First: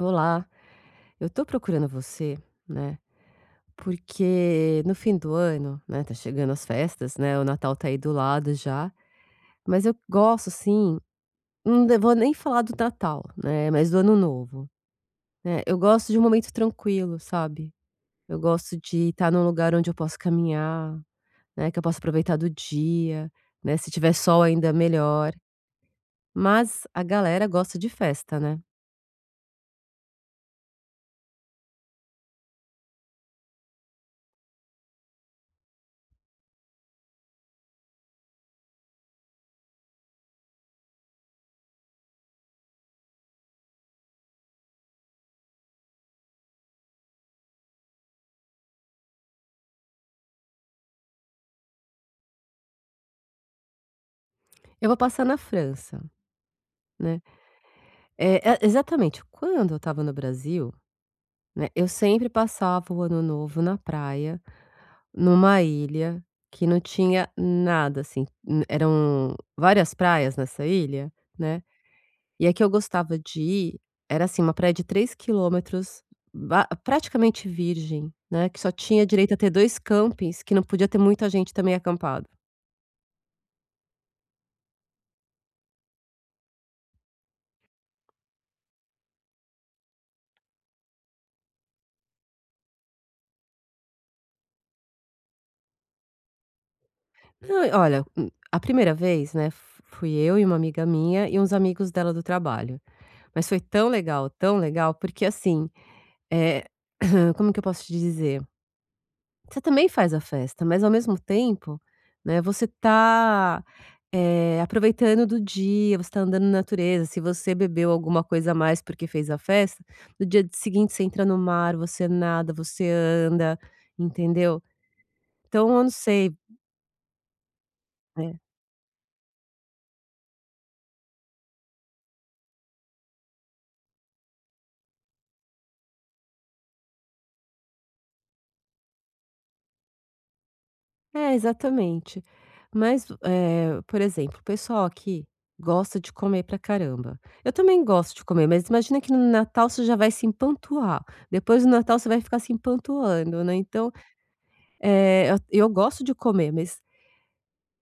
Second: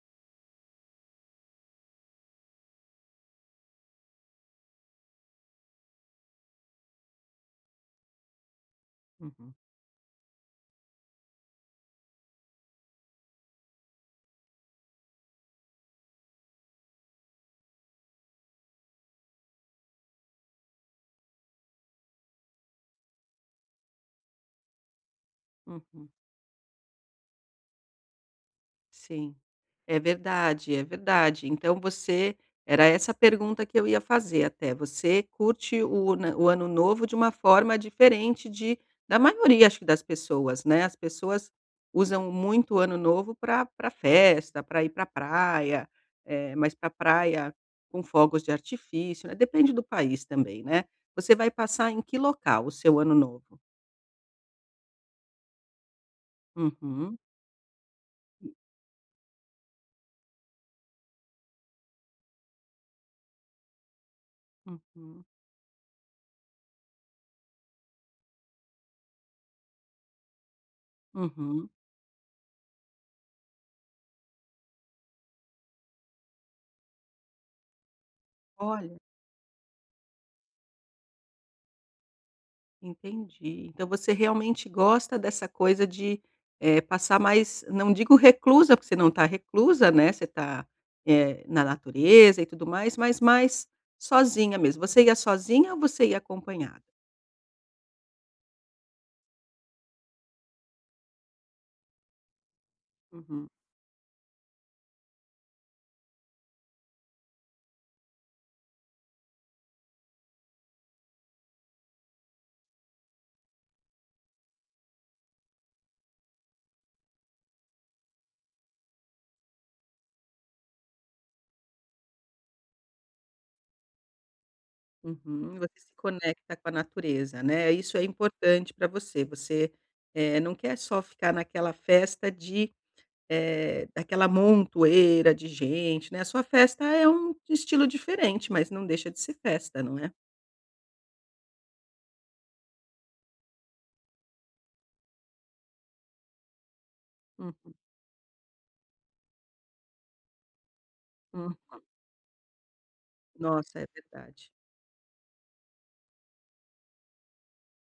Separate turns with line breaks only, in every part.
Olá, eu tô procurando você, né. Porque no fim do ano, né. Tá chegando as festas, né. O Natal tá aí do lado já,
Uhum.
mas eu gosto, assim Não vou nem falar do Natal, né, mais do Ano Novo, né. Eh, eu gosto de um momento tranquilo, sabe? Eu gosto de tá num lugar onde eu posso caminhar, né, que eu possa aproveitar do dia, né, se tiver sol ainda melhor.
Uhum.
Mas, a galera gosta de festa, né.
Sim, é verdade, é verdade. Então você era essa a pergunta que eu ia fazer até, você curte o na o Ano Novo de uma forma diferente de da maioria, acho, que das pessoas, né. As pessoas usam muito o Ano Novo pra pra festa, pra ir pra a praia. É, mas pra praia, com fogos de artifício, né? Depende do país também, né? Você vai passar em que local o seu Ano Novo?
Eu vou passar na França,
Uhum.
né. É é exatamente, quando eu estava no Brasil, né. Eu sempre passava o Ano Novo na praia,
Uhum.
numa ilha que não tinha nada assim, eram várias praias nessa ilha, né.
Uhum.
E a que eu gostava de ir, era assim, uma praia de 3 quilômetros ba praticamente virgem, né. Que só
Olha.
tinha direito a ter 2 campings que não podia ter muita gente também acampado.
Entendi. Então você realmente gosta dessa coisa de, eh, passar mais não digo reclusa, porque você não está reclusa, né? Você tá, eh, na natureza e tudo mais, mas mais sozinha mesmo. Você ia sozinha ou você ia acompanhada?
Nã olha, hum a primeira vez, né, f fui eu e uma amiga minha, e uns amigos dela do trabalho.
Uhum.
Mas foi tão legal, tão legal, porque assim, eh como é que eu posso te dizer? Você também faz a festa, mas ao mesmo tempo, né, você tá, eh, aproveitando do dia, você está andando na natureza. Se você bebeu alguma coisa a mais, porque fez a festa, no dia d seguinte você entra no mar, você nada, você anda, entendeu?
Uhum,
Então,
você
eu
se
não sei
conecta com a natureza, né? Isso é
É.
importante para você. Você, eh, não quer só ficar naquela festa de, eh, daquela montoeira de gente, né? A sua festa é um estilo diferente, mas não deixa de ser festa, não é?
É, exatamente. Mas do, eh, por exemplo, o pessoal aqui gosta de comer pra caramba. Eu
Uhum.
também gosto de comer, mas imagina que no Natal você já vai se empanturrar,
Uhum.
depois do Natal você vai ficar se empanturrando, né?
Nossa, é
Então,
verdade.
eh, at eu gosto de comer, mas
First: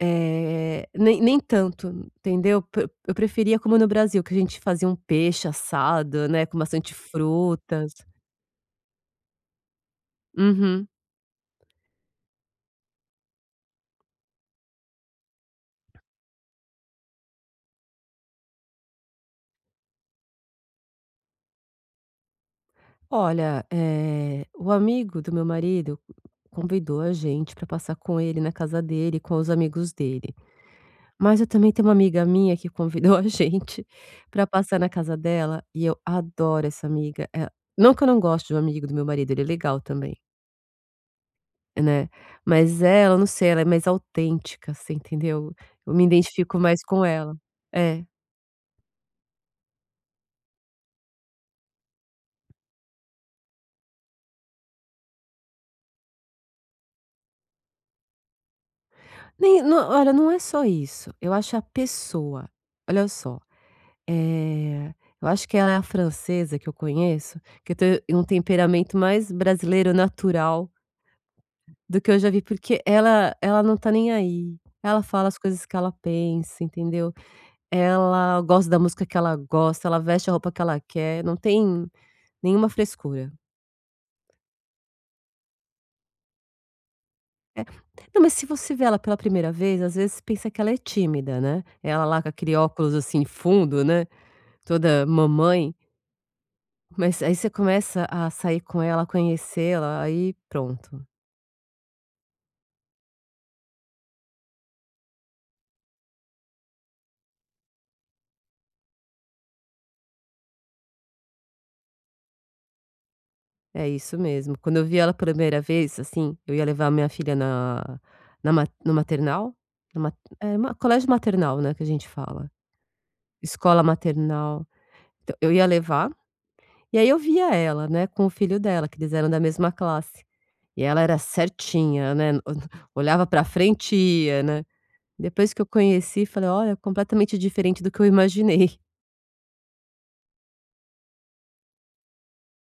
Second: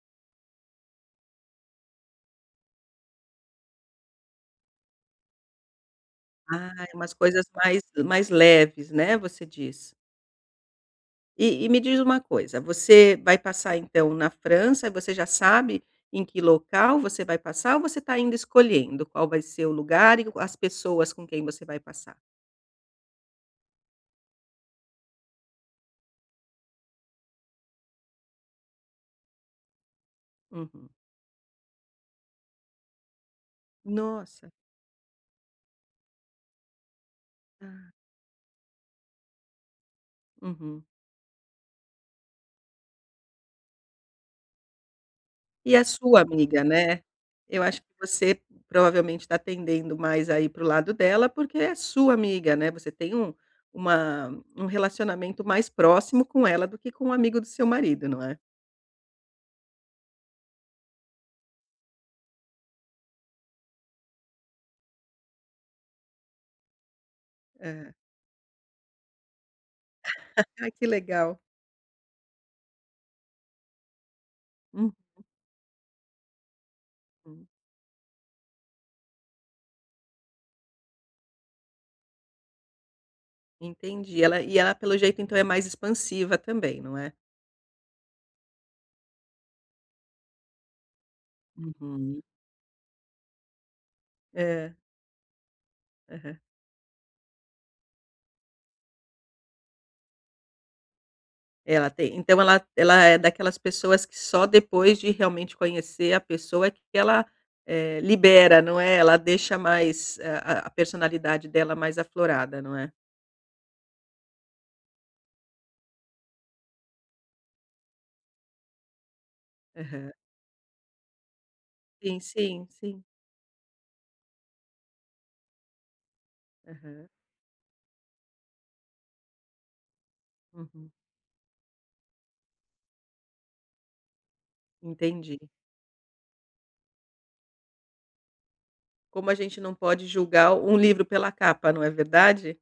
eh, nem nem tanto, entendeu? Pre eu preferia como no Brasil, que a gente fazia um peixe assado, né? Com
Ah,
bastante
é umas coisas mais
frutas.
mais leves, né? Você diz.
Uhum.
E e me diz uma coisa. Você vai passar então na França, você já sabe em que local você vai passar ou você tá ainda escolhendo qual vai ser o lugar e o as pessoas com quem você vai passar?
Olha, eh, o amigo do meu marido convidou a gente pra passar com ele na casa dele, com os amigos dele.
Uhum.
Mas eu também tenho uma amiga minha que convidou a gente pra
Nossa!
passar na casa dela e eu adoro essa amiga, eh,
Ah.
não que eu não gosto de um amigo do meu marido. Ele é legal também.
Uhum.
Né. Mas ela, eu não sei, ela é mais autêntica. Você entendeu?
E é
Eu me
sua
identifico
amiga,
mais
né.
com ela.
Eu acho que
É.
você provavelmente tá tendendo mais a ir para o lado dela, porque é a sua amiga, né? Você tem um uma um relacionamento mais próximo com ela do que com o amigo do seu marido, não é?
Nem no olha, não é só isso. Eu acho a pessoa. Olha só. Eh, eu acho que ela é a francesa que eu conheço que eu tô
Eh.
em um temperamento mais brasileiro natural.
Ai, que legal.
Do que eu já vi, porque ela ela não está nem aí.
Uhum.
Ela fala as coisas que ela pensa, entendeu.
Hum.
Ela gosta da música que ela gosta. Ela veste a roupa que ela quer, não tem nenhuma frescura.
Entendi. E ela e ela, pelo jeito, então é mais expansiva também, não é.
É, não, mas se você vê ela pela primeira vez, às vezes pensa que ela é tímida, né, ela
Uhum.
lá com aquele óculos assim fundo, né,
É.
toda mamãe.
Aham.
Mas aí você começa a sair com ela, conhecê-la, aí pronto.
Ela tem então ela ela é daquelas pessoas que só depois de realmente conhecer a pessoa que ela é libera, não é, ela deixa mais a a a personalidade dela mais aflorada, não é?
É isso mesmo. Quando eu vi ela a primeira vez, assim, eu ia levar a minha filha na na ma no maternal,
Aham.
numa é uma colégio maternal, né, que a gente
Sim,
fala,
sim, sim.
escola maternal. Então, eu ia levar e aí
Aham.
eu via ela, né, com o filho dela, que eles eram da mesma classe, e
Uhum.
ela era certinha, né, olhava pra a frente ia, né,
Entendi.
depois que eu conheci, falei: "Olha, é completamente diferente do que eu imaginei".
Como a gente não pode julgar um livro pela capa, não é verdade.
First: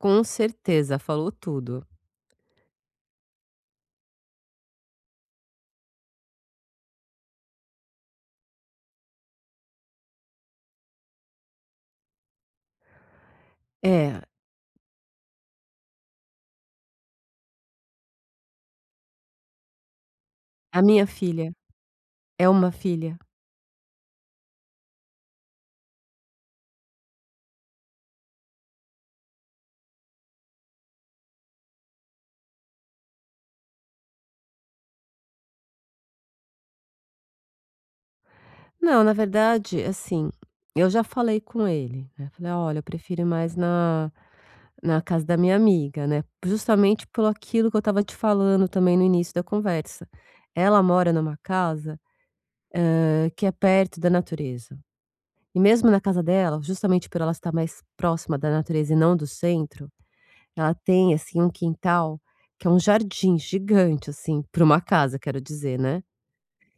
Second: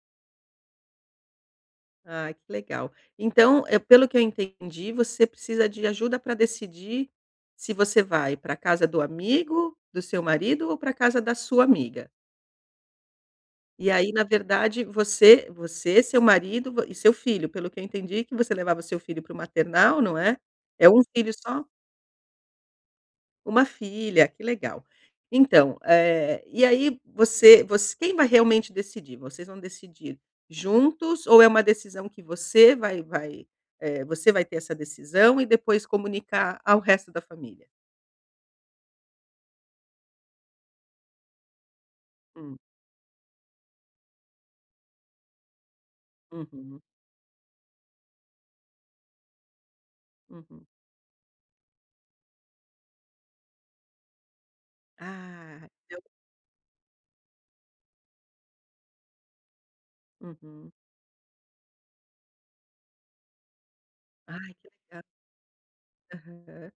Com certeza, falou tudo.
Ah, que legal. Então eh, pelo que eu entendi, você precisa de ajuda pra decidir se você vai pra casa do amigo do seu marido ou pra casa da sua amiga. E aí, na
É.
verdade, você você, seu marido, e seu filho. Pelo que eu entendi que você levava seu filho para o maternal, não é?
A
É 1
minha
filho
filha.
só?
É 1 filha.
1 filha que legal, então, eh, e aí, você voc quem vai realmente decidir ou vocês vão decidir juntos ou é uma decisão que você vai vai, eh, você vai ter essa decisão e depois comunicar ao resto da família?
Não, na verdade, assim, eu já falei com ele, né? Eu falei:
Hum.
"Olha, eu prefiro mais na na casa da minha amiga, né?"
Uhum.
Justamente pelo aquilo que eu estava te falando também no início da conversa,
Uhum.
ela mora numa casa, eh, que é perto da natureza, e
Ah,
mesmo na
eu
casa dela, justamente por ela estar mais próxima da natureza e não do centro.
Uhum.
Ela tem, assim, um quintal, que é um jardim gigante assim
Ai
para
que
uma
legal.
casa. Quero dizer, né?
Aham,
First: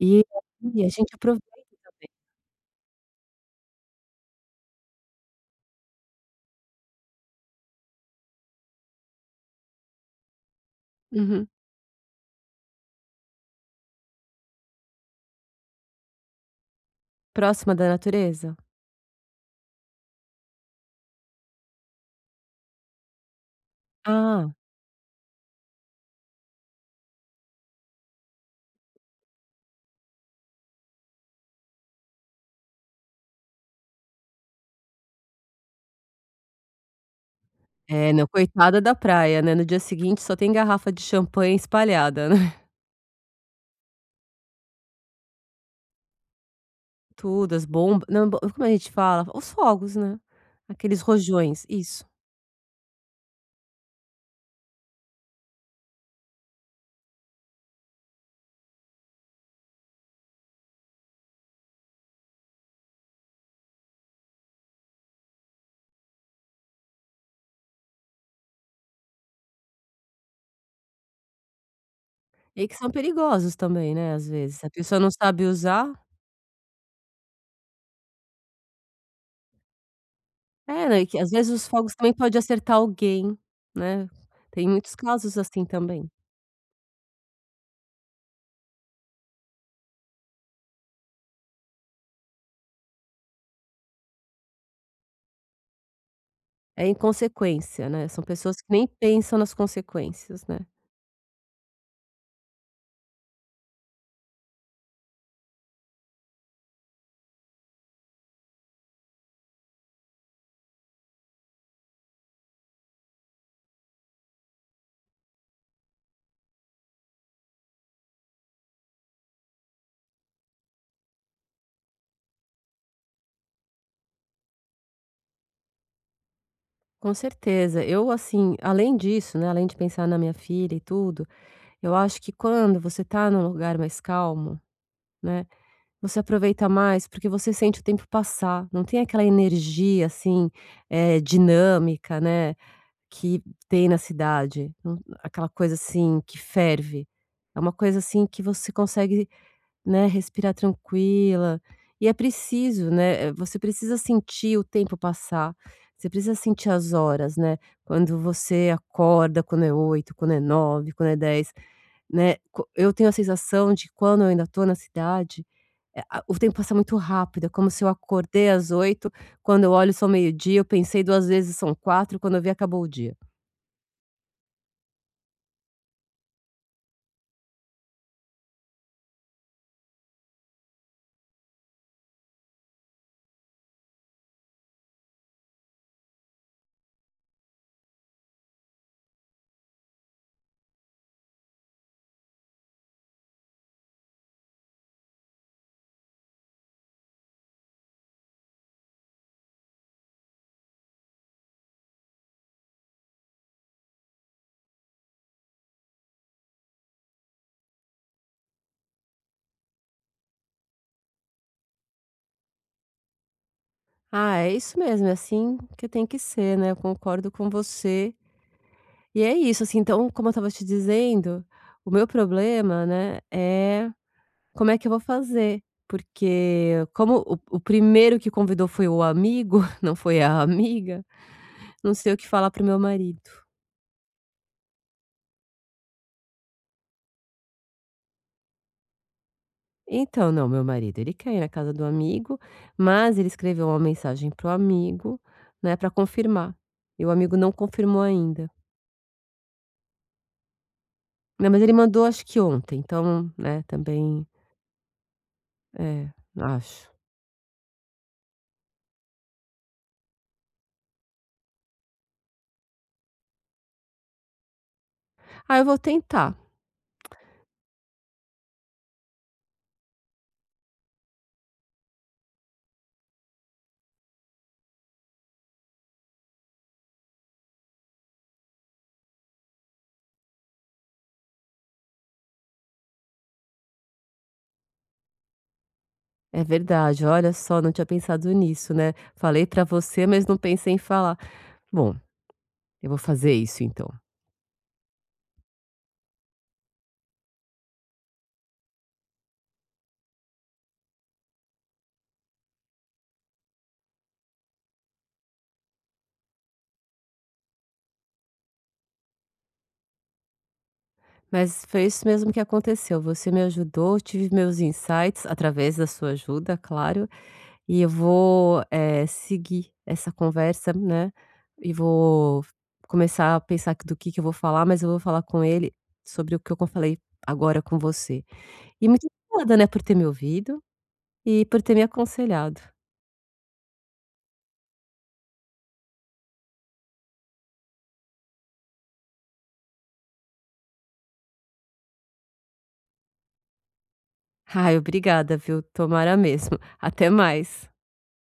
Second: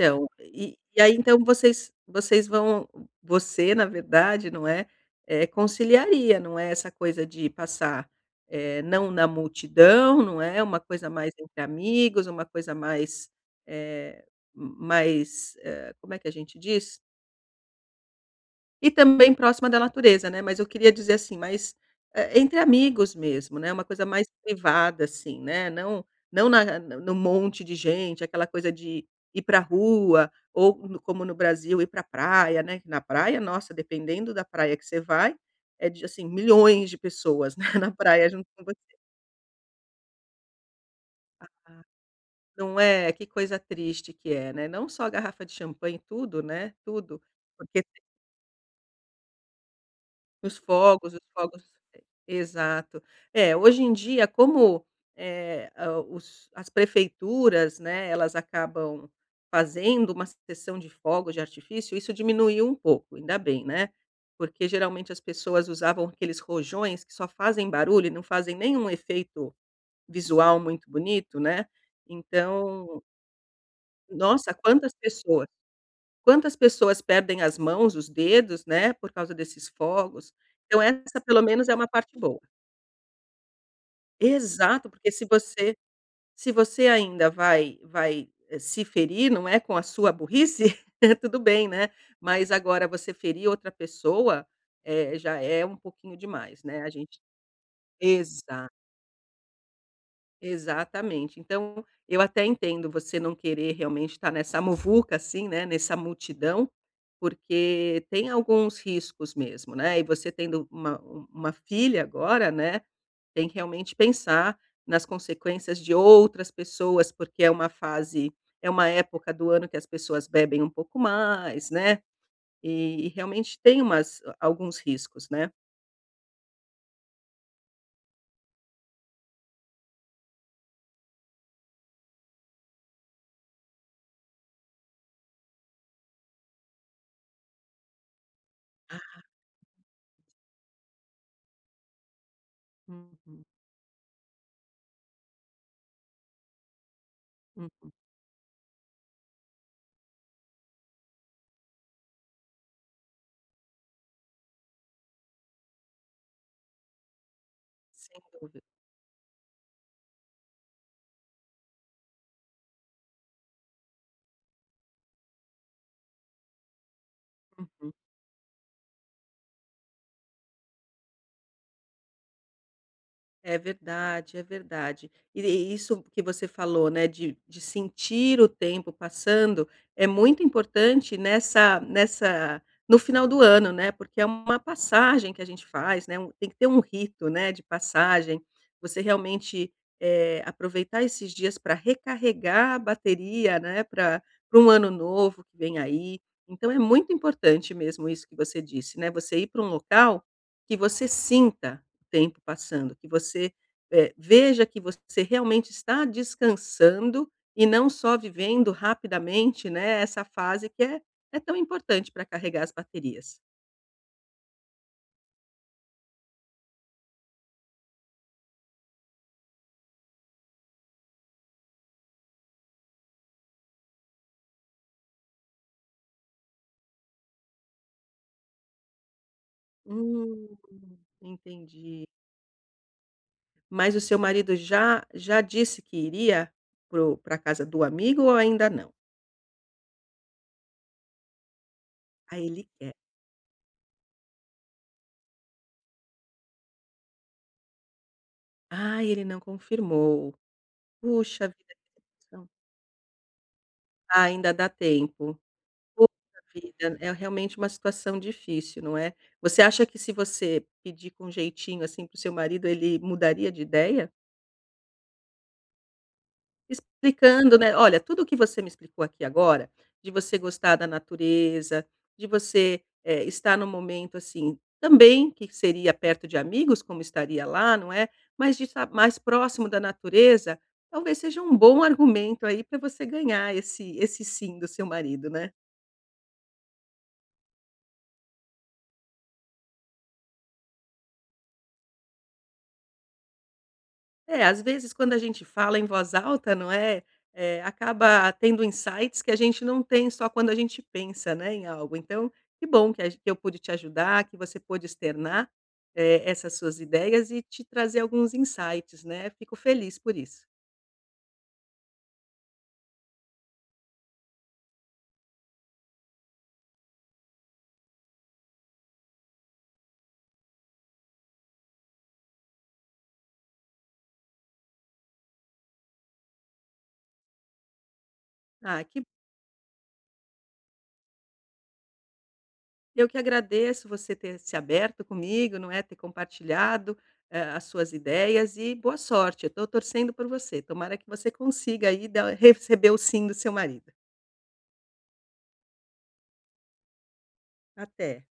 E,
e
assim, a
e aí
gente
então
aproveita
vocês
também.
vocês vão você na verdade, não é, é conciliaria, não é essa coisa de passar, eh, não na multidão, não é. Uma coisa mais
Uhum.
entre amigos, uma coisa mais, eh, mais, eh, Como é que a gente diz?
Próxima da natureza?
E também próxima da natureza, né. Mas eu queria dizer assim, mas, hã, entre amigos mesmo, né. Uma coisa mais
Ah!
privada, assim, né não não na a no monte de gente, aquela coisa de ir pra rua ou c como no Brasil, ir pra praia, né. Que na praia, nossa, dependendo da praia que você vai, é de, assim, milhões de pessoas, né, na
É não,
praia, junto com
coitada
você.
da praia, né? No dia seguinte, só tem garrafa de champanhe
Ah,
espalhada, né?
não é? Que coisa triste que é, né? Não só a garrafa de champanhe, tudo, né? Tudo
Tudo, as
porque
bombas não b como a gente fala? Os fogos, né?
os
Aqueles
fogos os
rojões,
fogos
isso.
e exato. É, hoje em dia, como, eh, o os as prefeituras, né. Elas acabam fazendo uma sessão de fogos de artifício, isso diminuiu um pouco. Ainda bem, né. Porque geralmente as pessoas usavam aqueles rojões que só fazem barulho e não fazem nenhum efeito visual muito bonito, né.
E que são
Então
perigosos também, né, às
nossa!
vezes. Se a
Quantas
pessoa não sabe
pessoas
usar
quantas pessoas perdem as mãos, os dedos, né, por causa desses fogos. Então
É, né? E que
essa
às
pelo
vezes os
menos é uma
fogos também
parte
pode
boa.
acertar alguém, né? Tem
Exato!
muitos
Porque se
casos assim
você
também.
se você ainda vai vai, eh, se ferir, não é com a sua burrice, tudo bem, né? Mas agora você ferir outra pessoa é já é um pouquinho demais, né.
É
A gente
inconsequência, né. São pessoas que
exato.
nem pensam nas consequências, né.
Exatamente. Então, eu até entendo você não querer realmente estar nessa muvuca assim, né, nessa multidão, porque tem alguns riscos mesmo, né. E você tendo uma-u uma filha agora, né, tem que realmente pensar nas consequências de outras pessoas, porque é uma fase é uma época do ano que as pessoas bebem um pouco mais, né, e e realmente tem umas alguns riscos, né.
Com certeza eu assim além disso, né. Além de pensar na minha filha e tudo, eu acho que quando você tá num lugar mais calmo, né. Você aproveita mais, porque você sente o tempo passar. Não tem
Ah.
aquela energia assim, é, dinâmica, né. Que
Uhum.
tem na cidade, aquela coisa, assim, que ferve é uma
Uhum.
coisa assim que você consegue, né, respirar tranquila, e é preciso, né. É, você precisa sentir o tempo passar. Você precisa sentir as horas, né. Quando
Sem dúvida.
você acorda quando é 8, quando é 9, quando é 10, né? Co eu tenho a sensação de quando eu ainda estou na cidade, é a o tempo passa muito rápido. É como se eu
Uhum.
acordei às 8. Quando eu olho são meio-dia, eu pensei 2 vezes são 16h. Quando eu vi, acabou o dia.
É verdade, é verdade. E isso que você falou, né. De de sentir o tempo passando é muito importante nessa nessa no final do ano, né. Porque é uma passagem que a gente faz, né. Tem que ter um rito, né, de passagem, você realmente, eh, aproveitar esses dias para recarregar a bateria, né. Pra para um ano novo que vem aí. Então é muito importante mesmo isso que você disse, né. Você ir para um local que você sinta o tempo passando, que você, é, veja que você realmente está descansando e não só vivendo rapidamente, né. Essa fase que é é tão importante para carregar as baterias.
Ah, é isso mesmo, é assim que tem que ser, né, eu concordo com você. E é isso, assim, então como eu estava te dizendo, o meu problema, né, é como é que eu vou fazer. Porque como o o primeiro que convidou foi o amigo, não foi a
Hum,
amiga, não
entendi.
sei o que falar para o meu marido.
Mas o seu marido já já disse que iria para o pra casa do amigo ou ainda não?
Então, não, meu marido ele quer ir na casa do
Ah,
amigo,
ele quer.
mas ele escreveu uma mensagem para o amigo, né, pra confirmar. E o amigo não confirmou ainda.
Ah, ele não confirmou. Puxa
Meu marido ele
vida,
mandou acho que
então
ontem, então né também
Ainda dá tempo. Puxa
é, acho.
vida, é realmente uma situação difícil, não é? Você acha que se você pedir com jeitinho assim para o seu marido, ele mudaria de ideia?
Ah eu vou tentar.
Explicando, né. Olha tudo o que você me explicou aqui agora, de você gostar da natureza, de você, eh, estar no momento, assim, também que seria perto de amigos, como estaria lá, não é? Mas de estar mais próximo da natureza, talvez seja um bom argumento aí pra você ganhar esse esse "sim" do seu marido, né.
É verdade, olha só, não tinha pensado nisso, né, falei pra você mas não pensei em falar: "Bom, eu vou fazer isso então."
É, às vezes, quando a gente fala em voz alta, não é, eh, acaba tendo insights que a gente não tem só quando a gente pensa, né, em algo. Então, que bom que a g que eu pude te ajudar, que você pôde externar, eh, essas suas ideias e te trazer alguns insights, né? Fico feliz por isso.
Mas foi isso mesmo que aconteceu. Você me ajudou, eu tive os meus insights através da sua ajuda, claro, e eu vou, eh, seguir essa conversa, né, e vou começar a pensar que do que que eu vou falar, mas eu vou falar com ele sobre o que co eu falei agora com você
Ah,
e
que
muito obrigada, né, por ter me ouvido e por ter me aconselhado.
Eu que agradeço você ter se aberto comigo, não é, ter compartilhado, eh, as suas ideias e boa sorte, eu tô torcendo por você. Tomara que você consiga aí da receber o sim do seu marido.
Ai, obrigada, viu, tomara mesmo. Até mais.
Até.